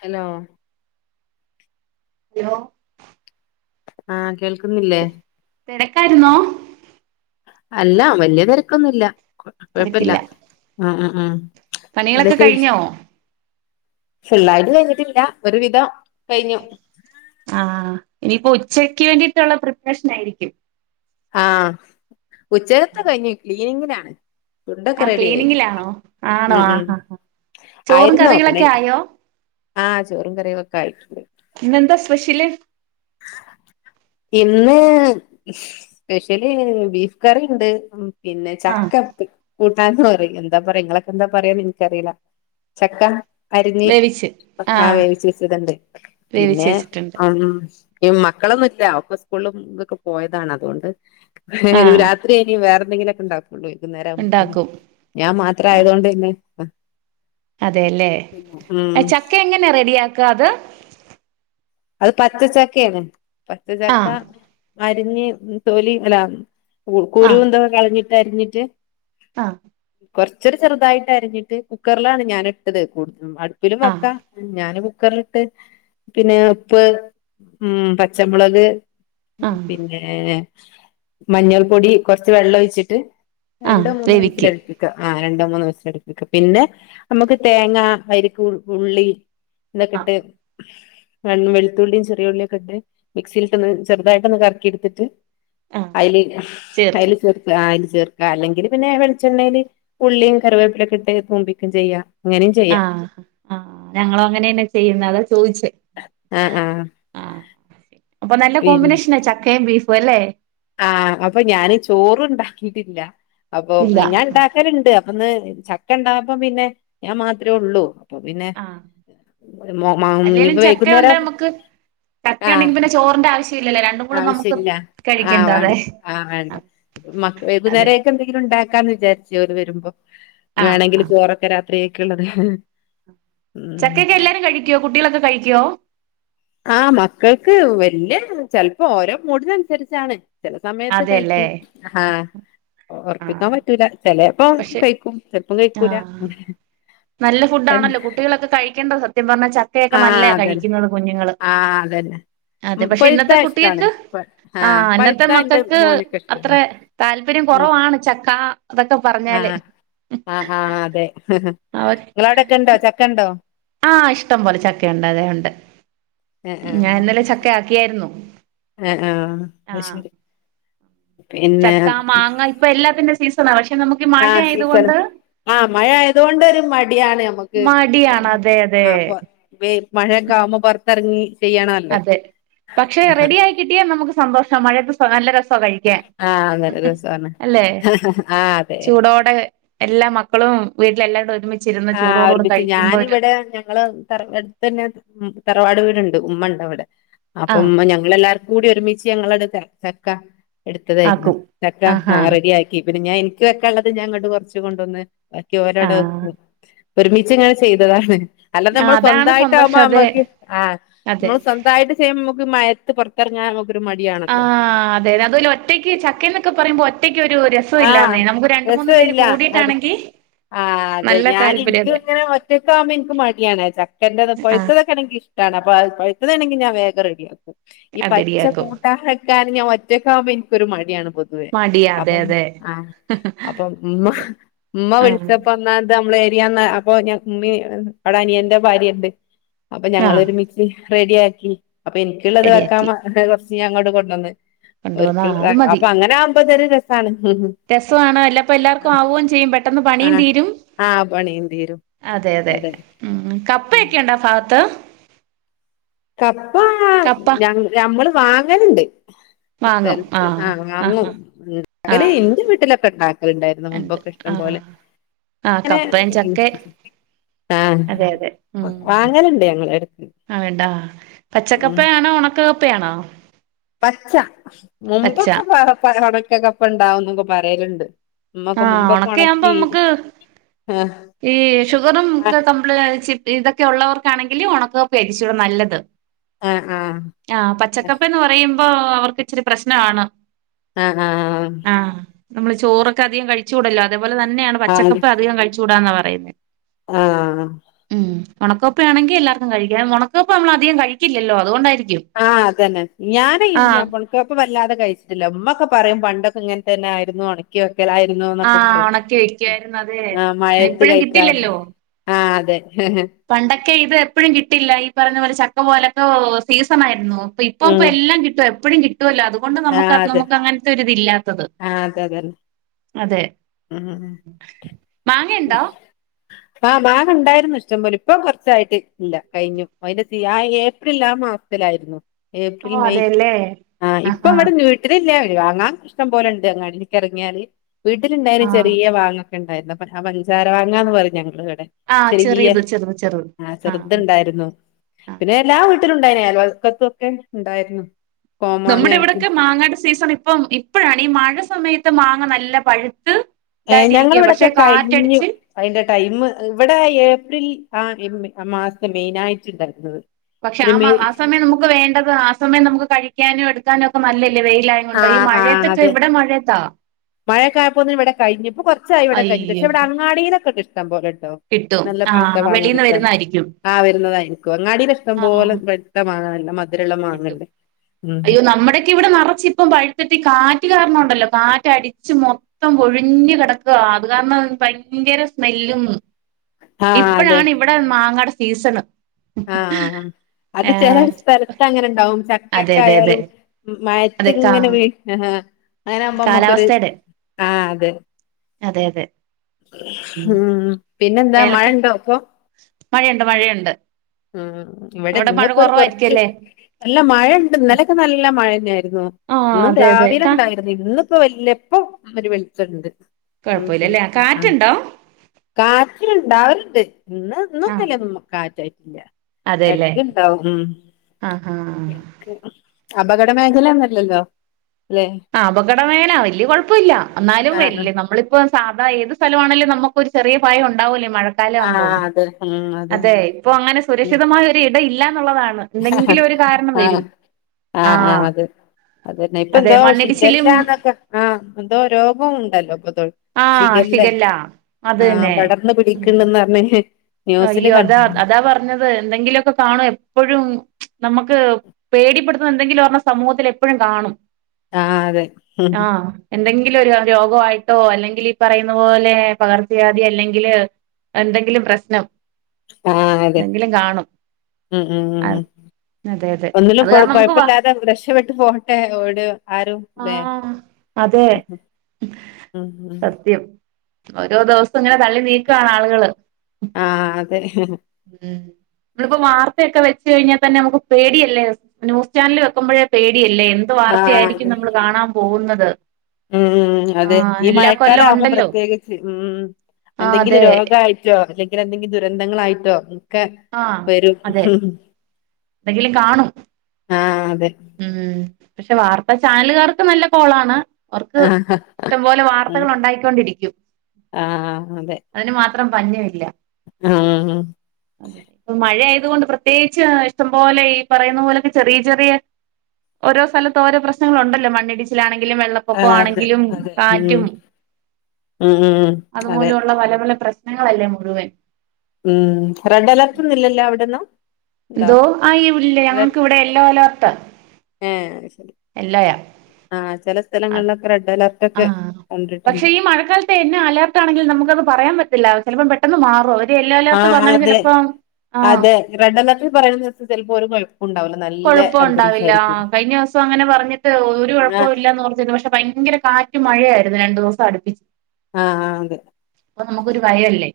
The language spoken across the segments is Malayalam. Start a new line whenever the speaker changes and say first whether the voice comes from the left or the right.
left: ഹലോ
right: ഹലോ
left: അ കേൾക്കു
right: ത് തിരക്കായിരുന്നോ
left: അല്ല വലിയ തിരക്കൊന്നുല്ല കൊഴപ്പില്ല
right: തിരക്കില്ല
left: ആ ആ ആ
right: പണികളൊക്കെ കഴിഞ്ഞോ
left: ഫുള്ളായിട്ട് കഴിഞ്ഞിട്ടില്ല ഒരു വിധം
right: ആ ഇനിയിപ്പോ ഉച്ചക്ക് വേണ്ടിയിട്ടുള്ള പ്രിപ്പറേഷൻ ആയിരിക്കും
left: ആ ഉച്ചകത്തെ കഴിഞ്ഞു ക്ലീനിങ്ങിനാണ് ഫുഡൊക്കെ
right: ആ
left: റെഡി ആയി
right: ക്ലീനിങ്ങിലാണോ ആണോ
left: ഉ ഉ
right: ആഹ് ആഹ് ചോറും
left: ആയിരുന്നോ പിന്നെ
right: കറികളൊക്കെ ആയോ
left: ആഹ് ചോറും കറിയൊക്കെ ആയിട്ടുണ്ട്
right: ഇന്നെന്താ സ്പെഷ്യല്
left: ഇന്ന് സ്പെഷ്യല് ബീഫ് കറി ഉണ്ട് പിന്നെ
right: ആഹ്
left: ചക്ക [unintelligible] [unintelligible] എന്താ പറയാ നിങ്ങളൊക്കെ എന്താ പറയാ എനിക്കറിയില ചക്കാ അരിഞ്ഞ്
right: വേവിച്ച്
left: ആ
right: ആഹ്
left: വേവിച്ചു വെച്ചതുണ്ട്
right: വേവിച്ച്
left: പിന്നെ
right: വെച്ചിട്ടുണ്ട്
left: [unintelligible] മക്കളൊന്നുമല്ല ഒപ്പ സ്കൂളും ഇക്കെ പോയതാണ് അതുകൊണ്ട്
right: ആഹ്
left: രാത്രി ഇനി വേറെ എന്തെങ്കിലൊക്കെ ഉണ്ടാക്കും വൈകുന്നേം ആവുമ്പോന്നെ
right: ഉണ്ടാക്കും
left: ഞാൻ മാത്രം
right: ആഹ്
left: ആയതുകൊണ്ട് പിന്നെ
right: അതെല്ലേ അ
left: ഉം
right: ചക്ക എങ്ങന റെഡിയാക്കുക അത്
left: അത് പച്ച ചക്കയാണ് പച്ച ചക്ക
right: ആഹ്
left: അരിഞ്ഞ് തോലി അല്ല
right: ആഹ്
left: കുരുന്തൊക്കെ കളഞ്ഞിട്ട് അരിഞ്ഞിട്ട്
right: ആഹ്
left: കുറച്ചൊരു ചെറുതായിട്ടരിഞ്ഞിട്ട് കുക്കറിലാണ് ഞാനിട്ടത് [unintelligible] അടുപ്പിലും
right: ആഹ്
left: വെക്കാം ഞാന്ങ്ങ് കുക്കറിലിട്ട് പിന്നെ ഉപ്പ് ഉം പച്ചമുളക്
right: ആഹ്
left: പിന്നേ മഞ്ഞൾ പൊടി കുറച്ച് വെള്ളം ഒഴിച്ചിട്ട്
right: ആഹ്
left: രണ്ടോ മൂന്നോ
right: വേവിക്കും
left: വിസിലടിപ്പിക്ക ആ ര രണ്ടോ മൂന്നൊ വിസിലടുപ്പിക്ക പിന്നെ നമുക്ക് തേങ്ങ, പരിപ്പ്, ഉള്ളി
right: ആഹ്
left: ഇതോക്കെയിട്ട് [unintelligible] വെളുത്തുള്ളിയും ചെറിയുള്ളിയൊക്കെ ഇട്ട് മിക്സിയിലിട്ട് ഒന്ന് ചെറുതായിട്ടൊന്നു കറക്കിയെടുത്തിട്ട്
right: ആഹ്
left: അയില്
right: ചേർക്കും
left: അയില് [unintelligible] ചേർക്ക അല്ലെങ്കില് പിന്നെ വെളിച്ചെണ്ണയില് ഉള്ളിയും കറിവേപ്പിലൊക്കെ ഇട്ട് തുംമ്പിക്കം ചെയ്യാം അങ്ങനെയും ചെയ്യാം
right: ആഹ് ആ ഞങ്ങളും അങ്ങനെന്നെ ചെയ്യുന്ന അതാ ചോദിച്ചേ
left: ആഹ് ആഹ്
right: ആഹ് അപ്പൊ നല്ല കോമ്പിനേഷനാ ചക്കയും ബീഫും അല്ലെ
left: ആഹ് അപ്പൊ ഞാന് ചോറും ഉണ്ടാക്കിട്ടില്ല അപ്പൊ
right: ഇല്ല
left: ഞാൻ ഉണ്ടാക്കലുണ്ട്. അന്ന് ചക്ക ഉണ്ടായപ്പോ പിന്നെ ഞാൻ മാത്രേ ഉള്ളൂ അപ്പൊ പിന്നെ
right: ആഹ്
left: മ മോ
right: അല്ലേലും
left: ഇനിപ്പ
right: ചക്ക ഉണ്ടേ
left: വൈകുന്നേരം
right: നമുക്ക് ചക്ക
left: ആഹ്
right: ഉണ്ടെങ്കി പിന്നെ ചോറിന്റെ ആവശ്യം ഇല്ലല്ലോ രണ്ടും കൂടെ നമുക്ക്
left: ആവശ്യമില്ല ആ
right: കഴിക്കണ്ട അതെ
left: വേണ്ട ആ വേണ്ട
right: അതെ
left: വൈകുന്നേരൊക്കെ എന്തെങ്കിലും ഉണ്ടാ ക്കാന്ന് വിചാരിച്ചു ഓര് വരുമ്പോ നി
right: ആഹ്
left: വേണെങ്കിൽ
right: ആഹ്
left: ചോറൊക്കെ രാത്രിയൊക്കെള്ളത്
right: ചക്കേക്കെ എല്ലാരും കഴിക്കുവോ കുട്ടികളൊക്കെ കഴിക്കുവോ
left: ആ മക്കൾക്ക് വല്യ ചെലപ്പോ ഓരോ മൂടിനനുസരിച്ചാണ് ചെല സമയത്ത്
right: അതെല്ലേ
left: കഴിക്കും ആഹ് ഉറപ്പിക്കാൻ
right: ആഹ്
left: പറ്റൂല ചെല പ്പോ
right: പക്ഷെ
left: കൈക്കും
right: ആഹ്
left: [unintelligible]
right: നല്ല ഫുഡ് ആണല്ലോ കുട്ടികളൊക്കെ കഴിക്കേണ്ട സത്യം പറഞ്ഞാ ച ചക്കേക്കെ
left: ആ
right: നല്ലെയാ
left: അതന്നെ
right: കഴിക്കുന്നത് കുഞ്ഞുങ്ങള്
left: ആ അതന്നെ
right: അതെ
left: ഉം
right: പക്ഷെ
left: പഴുത്ത
right: ഇന്നത്തെ
left: ഇഷ്ടാണ്
right: കുട്ടികൾക്ക്
left: പ-
right: ആ ഇന്നത്തെ
left: പഴുത്ത എന്റെ
right: മക്കൾക്ക്
left: മോനൊക്കെ ഇഷ്ടാ
right: അത്ര താല്പര്യം
left: ഉം
right: കുറവാണ് ചക്കാ അതൊക്കെ പറഞ്ഞാല്
left: ആഹ് ആ അതെ
right: അവർ
left: നിങ്ങളവിടൊക്കെ ഉണ്ടോ ചക്ക ഉണ്ടോ
right: ആഹ് ഇഷ്ടം പോലെ ചക്കേണ്ട് അതെ ഉണ്ട്
left: ആ ആ
right: ഞാൻ ഇന്നലെ
left: ശരി
right: ചക്കയാക്കിയായിരുന്നു
left: ആ ആ അത്
right: ആഹ്
left: ശരി പിന്നെ
right: ചക്ക മാങ്ങ ഇപ്പൊ എല്ലാത്തിന്റെ സീസണാ പക്ഷെ നമുക്ക് ഈ മഴ ആയത് കൊണ്ട്
left: ആഹ് മഴ ആയതുകൊണ്ടൊരു മടിയാണ് നമ്മക്ക്
right: മടിയാണ് അതെ അതെ
left: ആ അപ്പൊ മഴേക്കെ ആവുമ്പോ പൊറത്തിറങ്ങി
right: അതെ പക്ഷെ റെഡി ആയി കിട്ടിയാൽ നമുക്ക് സന്തോഷാ മഴയത്ത് നല്ല രസാ കഴിക്കാൻ
left: ആ നല്ല രസമാണ്
right: അല്ലെ
left: ആ അതെ
right: ചൂടോടെ എല്ലാ മക്കളും വീട്ടിലെ എല്ലാരും ഒരുമി
left: ആഹ് ഒരുമിച്ച് ഞാനിവിടെ ഞങ്ങള് തറ എട്ത്തെന്നെ തറവാട് വീടു ണ്ട് ഉമ്മണ്ടൊവ്ടെ അപ്പം
right: ആഹ്
left: ഇമ്മ ഞങ്ങളെല്ലാർക്കും കൂടി ഒരുമിച്ച് ഞങ്ങളാട് ചക്ക എട്ത്തതേര്ന്നു
right: ആക്കും
left: ചക്ക
right: ആഹാ
left: ആഹ് റെഡിയാക്കി പിന്നെ ഞാൻ ഇൻക്ക് വെക്കാള്ളത് ഞാ ങ്ങട്ട് കൊർച്ച് കൊണ്ടോന്ന് ബാക്കി ഓരോട
right: ആഹ്
left: വെക്കും. ഒരുമിച്ചിങ്ങനെ ചെയ്തതാണ്. അല്ലാതെ
right: ആഹ്
left: മ്മള്
right: അതാണ്
left: സ്വന്തായിട്ട ആമ്പോ
right: സന്തോഷം അതെ
left: അമ്മക്ക് ആ
right: അതെ
left: മ്മള് സ്വന്തായിട്ട് ചെയ്യുമ്പ മ്മക്ക് മ ഴക്ക് പൊർത്തെർങ്ങാ
right: ആഹ് അതെ അതെ അതോലെ ഒറ്റയ്ക്ക് ചക്ക എന്നൊക്കെ പറയുമ്പോ ഒറ്റക്ക് ഒരു ര
left: ആഹ്
right: സ്വല്ലാന്നേ നമുക്ക് രണ്ട്, മൂന്ന് പേര്
left: രസമില്ല അത്
right: കൂടിയിട്ടാണെങ്കി
left: ആഹ് അതെ
right: നല്ല
left: ഞാന്
right: താല്പര്യം
left: ഇൻക്ക്
right: അതെ
left: ഇങ്ങനെ ഒറ്റക്കാമ്പം ഇൻക്ക് മടിയാണ്. ചക്കന്റെത്
right: ആഹ്
left: പഴുത്തതൊക്കാണെങ്കി ക്കാണ പ പഴു ത്തതാണെങ്കി ഞാ വേഗം റെഡിയാക്കും. ഈ
right: അത്
left: പച്ച
right: റെഡിയാക്കും
left: കൂട്ടാ വെക്കാന് ഞാൻ ഒറ്റയ്ക്കാവുമ്പോ ഇൻക്കൊരു മടിയാണ്. പൊതുവേ
right: മടിയാ അതെ
left: അപ്പം
right: അതെ
left: ആഹ് അപ്പം ഉമ്മ
right: അതെ
left: ഉമ്മ
right: ആഹ്
left: വിളിച്ചപ്പോന്നാത് നമ്മള് ഞാന്ന് അപ്പൊ ഞ ഉമ്മി അനിയന്റെ ഭാര്യുണ്ട് അപ്പൊ ഞങ്ങള്
right: ആഹ്
left: ഒരുമിച്ച് റെഡിയാക്കി. അപ്പൊ എനിക്കുള്ളത് വെക്കാ
right: റെഡിയാക്കി
left: കുറച്ച് ഞാൻ അങ്ങോട്ട് കൊണ്ടുവന്ന്. ഒരു
right: കൊണ്ടുവന്നാ
left: അപ്പൊ അങ്ങനെ ആവമ്പത്തിനു ഒരു രസാണ്.
right: രസമാണോ എല്ലാപ്പ എല്ലാർക്കും ആവുകയും ചെയ്യും പെട്ടെന്ന് പണിയും
left: ആഹ്
right: തീരും.
left: ആഹ് പണിയും തീരും
right: അതെ അതെ ഉം
left: ഉം
right: കപ്പയക്കെയുണ്ടോ ആ ഭാഗത്ത്.
left: കപ്പ
right: കപ്പ
left: ഞ ഞമ്മള് വാങ്ങലുണ്ട്.
right: [inaudible]
left: സ്ഥലത്ത് ആ
right: ആഹ്
left: വാങ്ങും.
right: ആഹ് ആഹ്
left: ഇണ്ടാക്കല്
right: ആഹ്
left: എന്റെ വീട്ടിലൊക്കെ ഉണ്ടാക്കലുണ്ടായിരുന്നു
right: ഉണ്ട്
left: മുമ്പൊക്കെ ഇഷ്ടം
right: ആഹ്
left: പോലെ
right: ആഹ്
left: അനെ
right: കപ്പയും ചക്കയും
left: ആഹ്
right: അതെ അതെ ഉം
left: വാങ്ങലുണ്ട് ഞങ്ങള് എടക്ക്.
right: ആ വേണ്ടാ
left: ഉം
right: പച്ചക്കപ്പയാണോ? ഉണക്കക്കപ്പയാണോ?
left: പച്ച
right: പച്ച
left: മുമ്പൊക്കെ പ ഒണക്കക്കപ്പ ഇണ്ടാവുംന്നൊക്കെ പറയലുണ്ട്. ഉമ്മക്ക
right: ആഹ്
left: മുമ്പക്കെ
right: ഉണക്കയാവുമ്പോ
left: ഒണക്കി
right: നമുക്ക് ഈ
left: ആഹ്
right: ഷുഗറുംക്കെള ഇതൊക്കെ ഉള്ളവർക്കാണെങ്കില് ഉണക്കകപ്പെ കൊറച്ചൂട നല്ലത്.
left: ആഹ് ആഹ്
right: ആഹ് പച്ചക്കപ്പന്ന് പറയുമ്പോ അവർക്ക് ഇച്ചരി പ്രശ്നാണ്.
left: ആഹ് ആഹ്.
right: നമ്മള് ചോറൊക്കെ അധികം കഴിച്ചുകൂടല്ലോ അതേപോലെ തന്നെയാണ് പച്ചക്കപ്പെ
left: ആഹ്
right: അധികം കഴിച്ചുടാന്നാ പറയുന്നെ.
left: ആഹ്
right: ഒണക്കപ്പയാണെങ്ക എല്ലാർക്കും കഴിക്കാം ഒണക്കപ്പ നമ്മള അധികം കഴിക്കില്ലല്ലോ അതൊണ്ടായിരിക്കും
left: ആഹ് അതന്നെ ഞാന് ഉണക്കക്കപ്പ വല്ലാതെ കഴിച്ചിട്ടില്ല ഉമ്മൊക്കെ പറയും പണ്ടൊക്കെ ഇങ്ങനെ തന്നെ ആയിരുന്നു ഒണക്കി ആയിരുന്നു എന്നൊക്കെ
right: ആഹ്
left: പറു
right: ഉണക്കി വെക്കുവായിരുന്നു അതെ
left: ആ മഴേത്ത്
right: ഇപ്പഴും
left: കഴിക്കാന്
right: കിട്ടില്ലല്ലോ
left: ആ അതെ.
right: പണ്ടൊക്കെ ഇത് എപ്പോഴും കിട്ടില്ല ഈ പറഞ്ഞ പോലെ ചക്ക പോലെയൊക്കെ സീസൺ ആയിരുന്നു. അപ്പ ഇപ്പ ഇപ്പൊ എല്ലാം കിട്ടും. എപ്പോഴും കിട്ടുമല്ലോ അതുകൊണ്ട് നമക്ക് നമുക്ക് അങ്ങനത്തെ ഒരിതില്ലാ.
left: ആഹ് അതെ അതല്ലെ.
right: അതെ.
left: ഉം
right: മാങ്ങ ഉണ്ടോ?
left: ആഹ് മാങ്ങ ഉണ്ടായിരുന്നു. ഇഷ്ടംപോലെ ഇപ്പൊ കുറച്ചായിട്ട് ഇല്ല കഴിഞ്ഞു അതിന്റെ ആ ഏപ്രിൽ ആ മാസത്തിലായിരുന്നു
right: ഓ
left: ഏപ്രിൽ മെയ്
right: അതെല്ലേ
left: ആ ഇപ്പ
right: ആഹാ
left: ഇവിടെ വീട്ടിലില്ല. വാങ്ങാൻ ഇഷ്ടം പോലെ ഉണ്ട് അങ്ങ എനിക്ക ഇറങ്ങിയാല് വീട്ടിലിണ്ടായും
right: ആഹ്
left: ചെറിയ മാങ്ങൊക്കെ ഉണ്ടായിരുന്നു. ആ പഞ്ചാര മാങ്ങാന്ന് പറയും ഞങ്ങള് കേ
right: ആഹ്
left: ചെറിയ
right: ചെറിയത് ചെറുത് ചെറുത്
left: ആ
right: ആഹ്
left: ചേർത്ണ്ടായിരുന്നു.
right: ആഹ്
left: പിന്നെ എല്ലാ വീ ഉണ്ടായിനല്ലോകത്തൊക്കെ ഉണ്ടായിരുന്നു.
right: നമ്മുടെ
left: കോമാങ്ങായിട്ട്
right: ഇവിടെയൊക്കെ മാങ്ങായുടെ സീസൺ ഇപ്പം ഇപ്പോഴാണ് ഈ മഴ സമയത്ത് മാങ്ങ നല്ല പഴുത്ത്
left: ഏ ഞങ്ങള
right: ഇതായിട്ടിരിക്കുക
left: ഇവിടെക്കെ
right: പക്ഷെ
left: കഴിഞ്ഞു.
right: കാറ്റടിച്ച്
left: അതിന്റെ ടൈം ഇവിടെ ഏപ്രിൽ ആ ആ മാസത്തെ മെയിനായിട്ടും ഉണ്ടാരുന്നത്.
right: പക്ഷെ ആ ആ സമയം നമുക്ക് വേണ്ടത് ആ സമയം നമുക്ക് കഴിക്കാനോ എടുക്കാനും ഒക്കെ നല്ല വെയിലായ കൊണ്ടോ ഈ മഴയത്തൊക്കെ ഇവിടെ മഴയത്താ.
left: മഴയക്ക ആയപ്പോത്തിന് ഇവിടെ കഴിഞ്ഞ് ഇപ്പോ കുറച്ചായി ഇവിടെ കഴിട്ട്
right: അയ്യോ
left: പക്ഷെ ഇവി അങ്ങാടീലോക്കെ ഇണ്ട് ഇഷ്ട്ടം പോലെ [unintelligible]
right: കിട്ടും
left: നല്ല പൊഴിത്താ
right: ആഹ്
left: മങ്ങ
right: വെളീന്ന്
left: കിട്ടാൻ
right: വരുന്നായിരിക്കും
left: ആ വരുന്നതായിരിക്കും അങ്ങാടിലിഷ്ടം പോലെ വക്തമാകല്ല.
right: ട്ടും അയ്യോ നമ്മുടെക്കെ ഇവിടെ നെറച്ച് ഇപ്പം പഴുത്തിറ്റി കാറ്റ് കാരണംണ്ടല്ലോ കാറ്റടിച്ചു മൊത്തം പൊഴിഞ്ഞ് കിടക്ക അത് കാരണം ഭയങ്കര സ്മെല്ലും
left: ആ
right: ഇപ്പഴാണ് ഇവിടെ മാങ്ങടെ സീസണ്.
left: ആഹ് ആ ആ അത് ചെല
right: ഏഹ്
left: സ്ഥലത്ത് അങ്ങനെ ഉണ്ടാവും.
right: അതെ അതെ അതെ
left: ട്ടക്കായാലും ആയാലും മയത്തി
right: അതെ കാ
left: ഇങ്ങനെവെ [unintelligible] അങ്ങനാവുമ്പോ നമ്മുക്കൊരു
right: കാലാവസ്ഥയുടെ
left: ആ അതെ.
right: അതെ അതെ
left: ഉം പിന്നെന്താ മഴ
right: വേനൽക്ക
left: ഉണ്ടോ പ്പൊ?
right: മഴയുണ്ട് മഴയുണ്ട്
left: ഉ ഇവിടെ
right: അവിടെ
left: ഇന്ന
right: മഴ
left: ഇപ്പോ ഒരു കുറച്ച്
right: കുറവായിരിക്കുംല്ലേ
left: നല്ല മഴുണ്ട് ഇന്നലക്കെ നല്ലല്ല മഴ- തന്നെയായിരുന്നു
right: ആഹ്
left: ഇന്നും
right: അതെ അതെ
left: രാവിലെ
right: കാ
left: ഉണ്ടായിരുന്നു ഇന്നിപ്പോ വല്ല ഇപ്പ അവര് വിളിച്ചിട്ടുണ്ട്
right: കൊഴപ്പല്ലല്ലേ
left: ഉ
right: കാറ്റുണ്ടോ
left: കാറ്റുണ്ടാവരുണ്ട് ഇന്ന്
right: ആഹ്
left: ഇന്നൊന്നല്ല കാറ്റായിട്ടില്ല
right: അതെല്ലേ
left: എടക്കണ്ടാവും
right: ആഹ് ആഹ്
left: എടക്ക് അപകട മേഖലൊന്നല്ലല്ലോ
right: ആ അപകടം വേന വല്യ കുഴപ്പമില്ല എന്നാലും
left: ആ
right: വല് നമ്മളിപ്പ- അതാ ഏത് സ്ഥലമാണെലും നമുക്കൊ ഒരു ചെറിയ ഭയം ഉണ്ടാവൂലേ മഴക്കാലം
left: ആ ആ
right: ആവുമ്പോം
left: അതെ ഉം
right: അതെ ഇപ്പൊ അങ്ങനെ
left: ഉം.
right: സുരക്ഷിതമായ ഒരു ഇട ഇല്ല ുള്ളതാണ് എന്തെങ്കിലും ഒരു കാരണം
left: ആ
right: വരും
left: ആ ആ
right: ആഹ്
left: അതെ അതന്നെ ഇപ്പ എന്തോ ശിഖല്ലന്നൊക്കെ ആ എന്തോ രോഗവും ഉണ്ടല്ലോ പ്പ ത്തോൾ ശഖല്ല
right: ശികല്ല
left: ആ പടർന്ന് പിടിക്ണ്ടന്ന് പറഞ്ഞ
right: അയ്യോ അതാ അതാ പറഞ്ഞത് എന്തെങ്കിലുമൊക്കെ കാണോ എപ്പോഴും [unintelligible] നമുക്ക് പേടിപ്പെടുത്തുന്ന എന്തെങ്കിലും പറഞ്ഞ സമൂഹത്തിൽ എപ്പോഴും കാണും
left: ആ അതെ
right: [unintelligible] രോഗയിട്ടോ അല്ലെങ്കിൽ ഈ പറയുന്ന പോലെ പകർച്ചവാധി അല്ലെങ്കില് എന്തെങ്കിലും പ്രശ്നം ന്തെങ്കിലും കാണും
left: മ് മ് മ് മ്
right: ആഹ് അതെ അതെ
left: ഒന്നിലും
right: അത്
left: കൊ
right: കാരണം നമുക്ക് വാ
left: കൊഴപ്പില്ലാതെ രക്ഷപെട്ട് പോകട്ടെ ഓട് ആരും ല്ലെ
right: ആഹ് അതെ
left: [unintelligible]
right: സത്യം ഓരോ ദിവസം ഇങ്ങനെ തള്ളി നീക്കാണ് ആളുകള്.
left: ആഹ് അതെ
right: മ് മ്മളിപ്പോ വാർത്ത ക്കെ വെച്ച് കഴിഞ്ഞാ തന്നെ നമക്ക് പേടിയല്ലേ ന്യൂസ് ചാനല് വക്ക്മ്പോഴേ പേടി ല്ലേ എന്ത്
left: ആഹ്
right: വാർത്തയായിരിക്കും
left: അതെ
right: നമ്മള് കാണാൻ പോകുന്നത്.
left: ഉം ഉം അതെ
right: ആഹ്
left: ഈ
right: എല്ലാ
left: മഴക്കാലം
right: കൊല്ലം
left: ആമ്പോ
right: ഉണ്ടല്ലോ
left: പ്രത്യേകിച്ച് മ്.
right: ആഹ്
left: എന്തെങ്കിലും
right: അതെ
left: രോഗായിട്ടോ അല്ലെങ്കിൽ എന്തെങ്കിലും ദുരന്തങ്ങളായിട്ടോ ക്കെ
right: ആഹ്
left: വരും.
right: അതെ എന്തെങ്കിലും കാണും.
left: ആഹ് അതെ
right: മ് പക്ഷെ വാർത്താ ചാനലുകാർക്ക് നല്ല കോളാണ്. അവർക്ക്
left: ആഹ്
right: ഇഷ്ടംപോലെ വാർത്തകൾ ഉണ്ടായിക്കൊണ്ടിരിക്കും
left: ആഹ് അതെ
right: അതിന് മാ അത്രം പഞ്ഞല്ല.
left: ആഹ്
right: അദെന്നെ ഇപ്പൊ മഴ ആയ കൊണ്ട് പ്രത്യേകിച്ച് ഇഷ്ടംപോലെ ഈ പറയുന്ന പോലെക്കെ ചെറിയ ചെറിയ ഓരോ സ്ഥലത്ത് ഓരോ പ്രശ്നങ്ങളുണ്ടല്ലോ മണ്ണിടിച്ചിലാണെ വെള്ളപ്പൊക്ക
left: അതെ
right: ആണെങ്കിലും
left: അതെ ഉം
right: കാറ്റും
left: ഉം ഉം അതെ
right: അതുമൂലുള്ള പല പല പ്രശ്നങ്ങളല്ലേ മുഴുവൻ.
left: മ് റെഡ് അലർട്ടന്നുല്ലല്ലോ അവിടെന്നും.
right: എന്തോ അയ്വുല്ലേ ഞങ്ങൾക്ക് ഇവിടെ യെല്ലോ അലേർട്ട.
left: ഏ ശരി ആ ചില സ്ഥലങ്ങളിലൊക്കെ റെഡ് അലർട്ട്
right: ആ
left: ഒക്കെ
right: പക്ഷെ
left: കണ്ടിട്ടുണ്ട്
right: ഈ മഴക്കാലത്തന്നെ അലേർട്ടണെങ്കിലും നമുക്കത് പറയാൻ പറ്റില്ല. ചെലപ്പം പെട്ടെന്ന് മാറും. യെല്ലോ
left: ആ
right: അലേർട്ട് പറഞ്ഞാലും
left: അതെ
right: ചിലപ്പം ആഹ്
left: അതെ റെഡലേർട്ടിൽ പറയുന്നട്ത് ചെലപ്പോ ഒരു കൊഴപ്പം ഉണ്ടാവല
right: കുഴപ്പോണ്ടാവില്ല കഴിഞ്ഞ ദിവസങ്ങനെ പറഞ്ഞിട്ട് ഒരു
left: ആഹ്
right: കുഴപ്പവുല്ലന്ന് പറഞ്ഞ് പക്ഷെ ഭയങ്കര കാ മഴയായിരുന്നു രണ്ടുസം അടുപ്പിച്.
left: ആഹ് അതെ
right: അപ്പൊ നമുക്കൊരു വയല്ലേ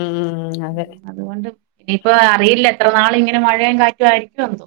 left: ഉം അതെ
right: അതുകൊണ്ട് ഇനിയിപ്പ അറിയില്ല എത്രനാള് ഇങ്ങനെ മഴയും കാറ്റുയിരിക്കും എന്തോ.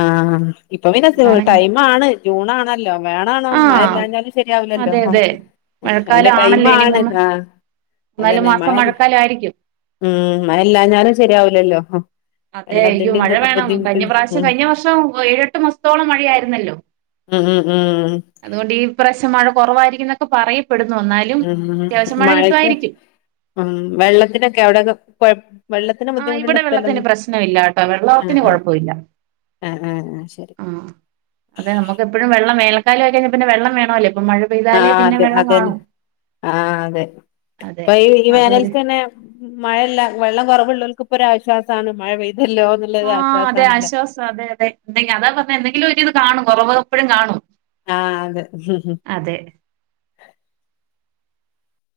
left: ആഹ് ഇപ്പൊവിനന്നേ
right: എന്താണെങ്കി
left: ടൈം ആണ് ജൂണണല്ലോ. വേണണം
right: ആഹ്
left: മഴല്ലഞ്ഞാലും ശരിയാവില്ലല്ലോ.
right: അതെ അതെ
left: അയ്ന്റെ
right: മഴക്കാലം
left: ടൈം
right: ആണല്ലോ ഇനി
left: ആണ്
right: മൂന്ന്
left: ആ
right: മൂന്നാല്
left: അതന്നെ മഴ
right: മാസം മഴക്കാലം ആയിരിക്കും
left: ഉം മഴല്ലാഞ്ഞാലും ശരിയാവുലല്ലോ.
right: അതെ യ്യോ മഴ വേണം കഴിഞ്ഞ പ്രാവശ്യ ക്ഷെ
left: ഉം
right: കഴിഞ്ഞവർഷം ഏഴെട്ട് മാസത്തോളം മഴയായിരുന്നല്ലോ.
left: ഉം ഉം ഉം
right: അതുകൊണ്ട് ഈപ്രാവിശ്യം മഴ കുറവായിരിക്കുന്നൊക്കെ പറയും
left: മ് മ് മഴക്ക് മ് വെള്ളത്തിനൊക്കെ അവ്ടെകെ കൊയ് വെള്ളത്തിന്
right: ആഹ് ഇവിടെ
left: ബുദ്ധിമുട്ടുള്ള സ്ഥലം
right: വെള്ളത്തിന് പ്രശ്നമില്ലാട്ടോ
left: ആ
right: വെള്ളത്തിന്
left: ആ.
right: കുഴപ്പമില്ല
left: ആ ആ ആ ശരി.
right: അത നമ്മക്കപ്പഴും വെള്ളം വേനൽകാലായ്കഴിഞ്ഞാ പിന്നെ വെള്ളം വേണല്ലോ.
left: ആ അതെ അതന്നെ ആഹ് അതെ
right: അതെ
left: ഇപ്പൊ ഈ ഈ
right: അതൊരു
left: വേനൽക്കന്നെ മഴയല്ല വെള്ളം കുറവ് ഓല്ക് രു ആശ്വസാണ് മഴ പെയ്
right: ആ അതെ ആശ്വാസം അതെ അതെ ന്തെ അതാ പറഞ്ഞ എന്തെങ്കിലും ഒരു ഇത് കാണും കുറവപ്പോഴും കാണും.
left: ആ അതെ.
right: അതെ